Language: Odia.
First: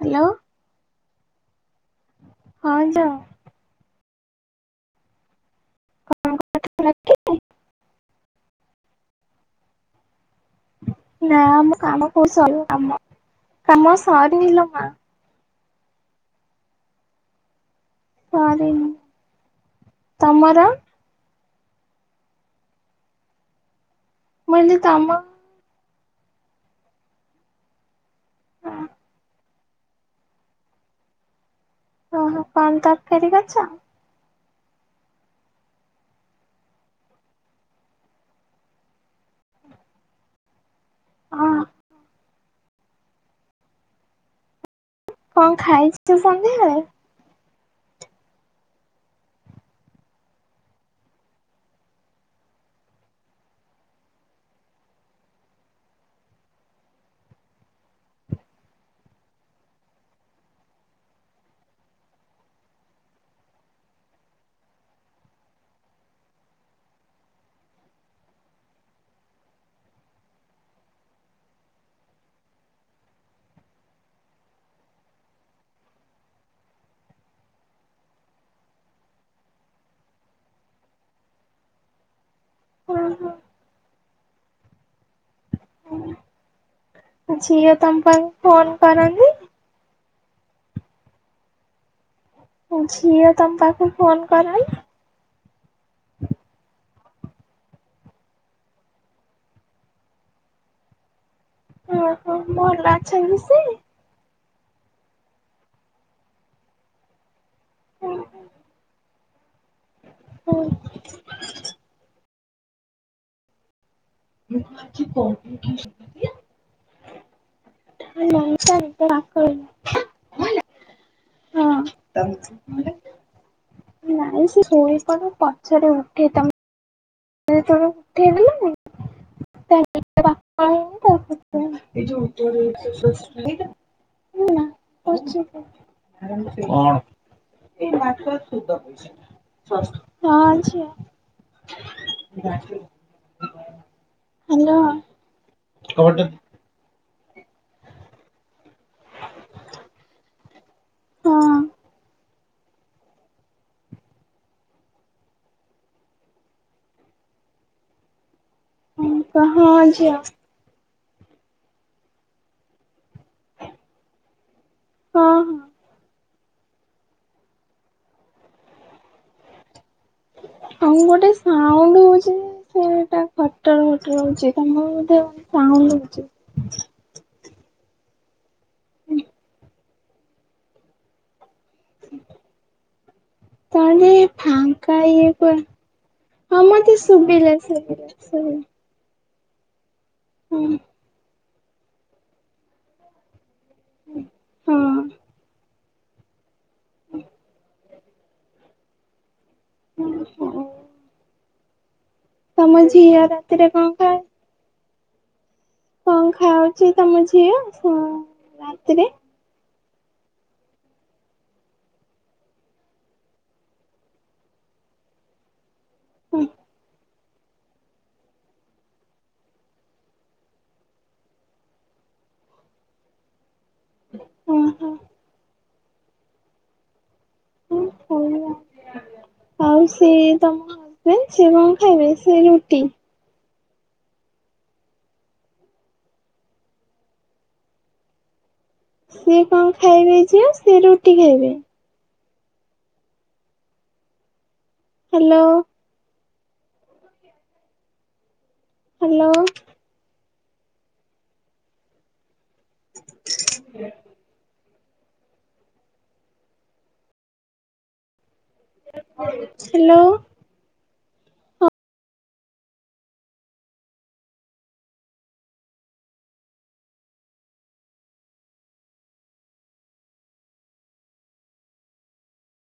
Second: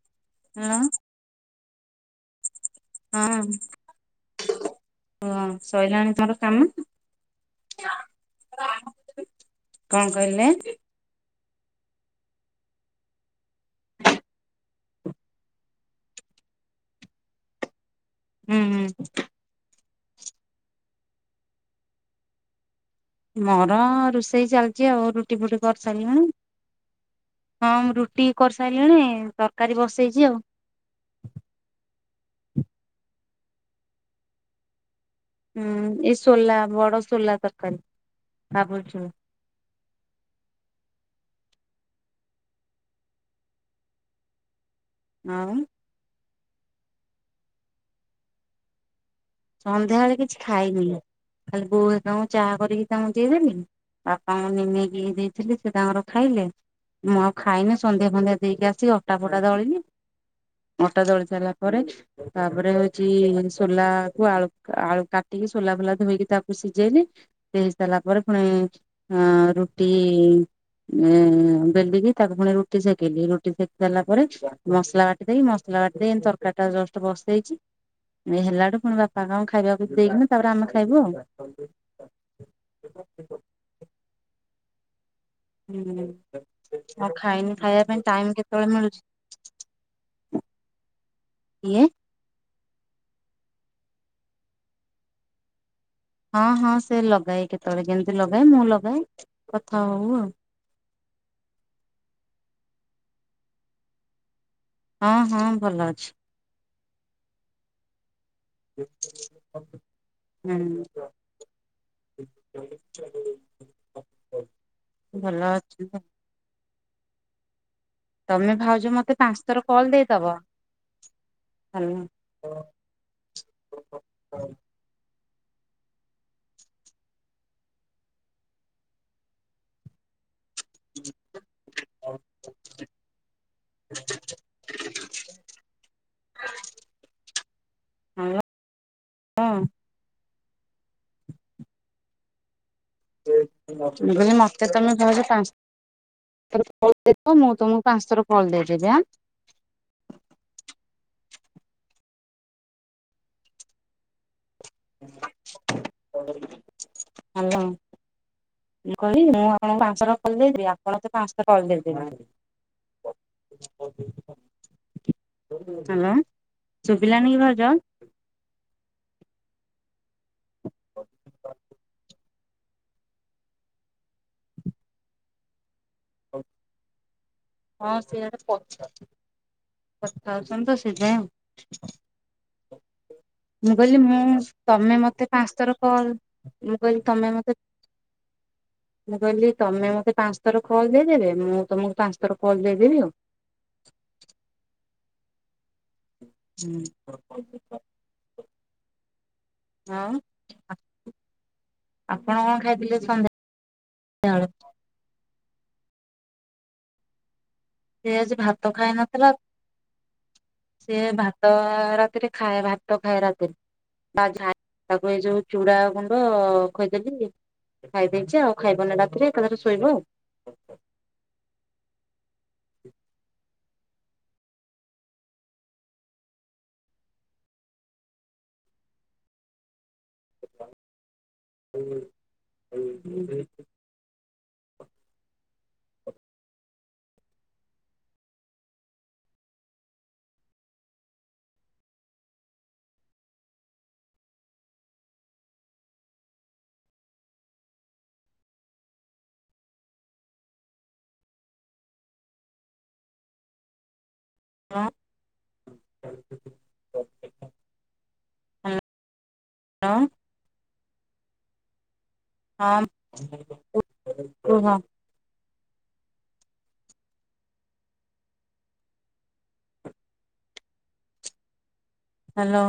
Hello hello. ହାଲୋ। ହଁ ଝି ହଁ। ହଁ ସରିଲାଣି ତର କାମ? କଣ କହିଲେ? ନା ଆମ କାମ କହୁ ସରିଲା କାମ କାମ ସରିିନି ଲୋ ମା। ହୁଁ ହୁଁ ସରିନି ତମର? ମୋର ରୋଷେଇ କହିଲି ଚାଲିଛି ଆଉ ତମ ରୁଟି ଫୁଟି କରିସାରିଲାଣି। ହଁ ମୁଁ ରୁଟି କରିସାରିଲିଣି ତରକାରୀ ବସେଇଛି ଆଉ। ଓହୋ କଣ ତରକାରୀ କରିଛ? ହୁଁ ଏଇ ସୋଲା ବଡ ସୋଲା ତରକାରୀ ଭାବୁଲଛୁ ହଁ। କଣ ଆଉ ଖାଇଛ ସନ୍ଧ୍ୟାବେଳେ? ସନ୍ଧ୍ୟାବେଳେ କିଛି ଖାଇନି ଖାଲି ବୋଉ ହେରିକାଙ୍କୁ ଚାହା କରିକି ତାଙ୍କୁ ଦେଇଦେଲି। ବାପାଙ୍କୁ ନିମିକି ଦେଇଥିଲି ସେ ତାଙ୍କର ଖାଇଲେ। ମୁଁ ଆଉ ଖାଇନି ସନ୍ଧ୍ୟା ସନ୍ଧ୍ୟା ଦେଇକି ଆସି ଅଟା ଫଟା ଦଳିନି। ଅଟା ଦଳି ସାରିଲା ପରେ ତାପରେ ହଉଛି ସୋଲା ଆଳୁ ଆଳୁ କାଟିକି ସୋଲା ଫୁଲା ଧୋଇକି ତାକୁ ସିଝେଇଲେ। ଦେଇ ସାରିଲା ପରେ ପୁଣି ଅ ରୁଟି ବେଲିକି ତାକୁ ପୁଣି ରୁଟି ସେକିଲିି ରୁଟି ସେକି ସାରିଲା ପରେ ମସଲା ବାଟି ମସଲା ଟା ପ୍ଲେନ ତରକାରୀ ଟା ଜଷ୍ଟ ବସେଇଛି ହେଲାଠୁ ପୁଣି ବାପା ବାପାଙ୍କୁ ଖାଇବାକୁ ଦେଇକିନା ତାପରେ ଆମେ ଖାଇବୁ ଆଉ। ହଁ ହଁ। ହୁଁ ଆଉ ଖାଇନି ଝିଅ ଖାଇବା ତମ ପାଇଁ ପାଖକୁ ଟାଇମ ଫୋନ କେତେବେଳେ କରନ୍ତି? ମିଳୁଛି। କିଏ? ଝିଅ ତମ ପାଖକୁ ଫୋନ କର ହଁ ହଁ ସେ ଲଗାଏ କେତେବେଳେ କେମିତି ଲଗାଏ ମୁଁ ଲଗାଏ କଥା ହଉ ଆଉ। ଓହୋ ଭଲ ଅଛନ୍ତି ସେ? ହଁ ହଁ ଭଲ ଅଛି। ହୁଁ। ହଁ ହୁଁ। [unintelligible] ମୁ କ ଭଲ ଅଛି [unintelligible] ତମେ ଭାଉଜ ମତେ ପାଞ୍ଚ ଥର କଲ ଦେଇଦବ। ହ୍ୟାଲୋ। ହଁ ମୁଁ ନାଇଁ ସେ ଶୋଇପ ପଛରେ ଉଠେଇ ତମେ ତଠବ [unintelligible] ହଟ ସୁପ [unintelligible] ହ ନା କରଛି [unintelligible] ସୁଧ ପଇସ ସ [unintelligible] ହଁ ଝିଅ। ହ [unintelligible] ମୁ କହିଲି ମତେ ତମେ ଭାଉଜ ପାଞ୍ଚ ଥର ମୁଁ ତମକୁ ପାଞ୍ଚ ଥର କଲ ଦେଇଦେବି ହଁ। ହଁ। ହ୍ୟାଲୋ। ମୁଁ କହିଲି ମୁଁ ଆପଣଙ୍କୁ ପାଞ୍ଚଥର କଲ ଦେଇଦେବି ଆପଣ ମତେ ପାଞ୍ଚ ଥର କଲ ଦେଇଦବେ। ହ୍ୟାଲୋ ଶୁଭିଲାନି କି ଭାଉଜ? କଣ ଗୋଟେ ସାଉଣ୍ଡ ହଉଛି। ସେଇଟା ଖଟର ଖଟର ହଉଚି। ତମର ବୋଧେ ସାଉଣ୍ଡ ହଉଛି। ହଁ ସେଆଡ଼େ ପଛ। କଥା ହେଉଛନ୍ତି ତ ସେଥିପାଇଁ ଆଉ। ମୁଁ ହ। କହିଲି ତମେ ମୁଁ ତମେ ଫାଙ୍କା ମତେ ଇଏ ପାଞ୍ଚ କୁ ଥର କଲ ହଁ ମୁଁ କହିଲି ମତେ ତମେ ମତେ ଶୁଭିଲା, ଶୁଭିଲା ଶୁଭିଲା। ମୁଁ କହିଲି ତମେ ମତେ ପାଞ୍ଚ ଥର ହଁ କଲ୍ ଦେଇଦେବେ। ମୁଁ ତମକୁ ପାଞ୍ଚ ଥର କଲ୍ ଦେଇଦେବି ଆଉ। ହଁ। ହୁଁ, ହଁ। ହୁଁ। ତମ ଝିଅ ରାତିରେ କଣ ଖାଏ। ସନ୍ଧ୍ୟାବେଳେ? କଣ ଖାଉଚି ତମ ଝିଅ? ସେ ଆଜି ଭାତ ଖାଇ ରାତିରେ? ନଥିଲା ସିଏ ଭାତ ରାତିରେ ଖାଏ ଭାତ ଖାଏ ରାତିରେ। ଆଉ ଝାଡ଼ା ତାକୁ ଯୋଉ ଚୁଡ଼ା ଗୁଣ୍ଡ ଖୁଏଇ ଦେଲି ଖାଇଦେଇଛି ଆଉ ଖାଇବନି ରାତିରେ ଏକାଥରେ ଶୋଇବ ଆଉ। ଓଁ ହୋ। ହଁ ହଉ ଆଉ। ଆଉ ସେ ତମ ହଜବେଣ୍ଡ ସିଏ କଣ ଖାଇବେ ସେ ରୁଟି? ହଁ ସିଏ କଣ ଖାଇବେ ଝିଅ ସିଏ ରୁଟି ଖାଇବେ? ହ୍ୟାଲୋ। ହ୍ୟାଲୋ। [inaudible] ହଁ। ହ୍ୟାଲୋ। ହଁମ୍ କୁ, କୁହ। ହ୍ୟାଲୋ।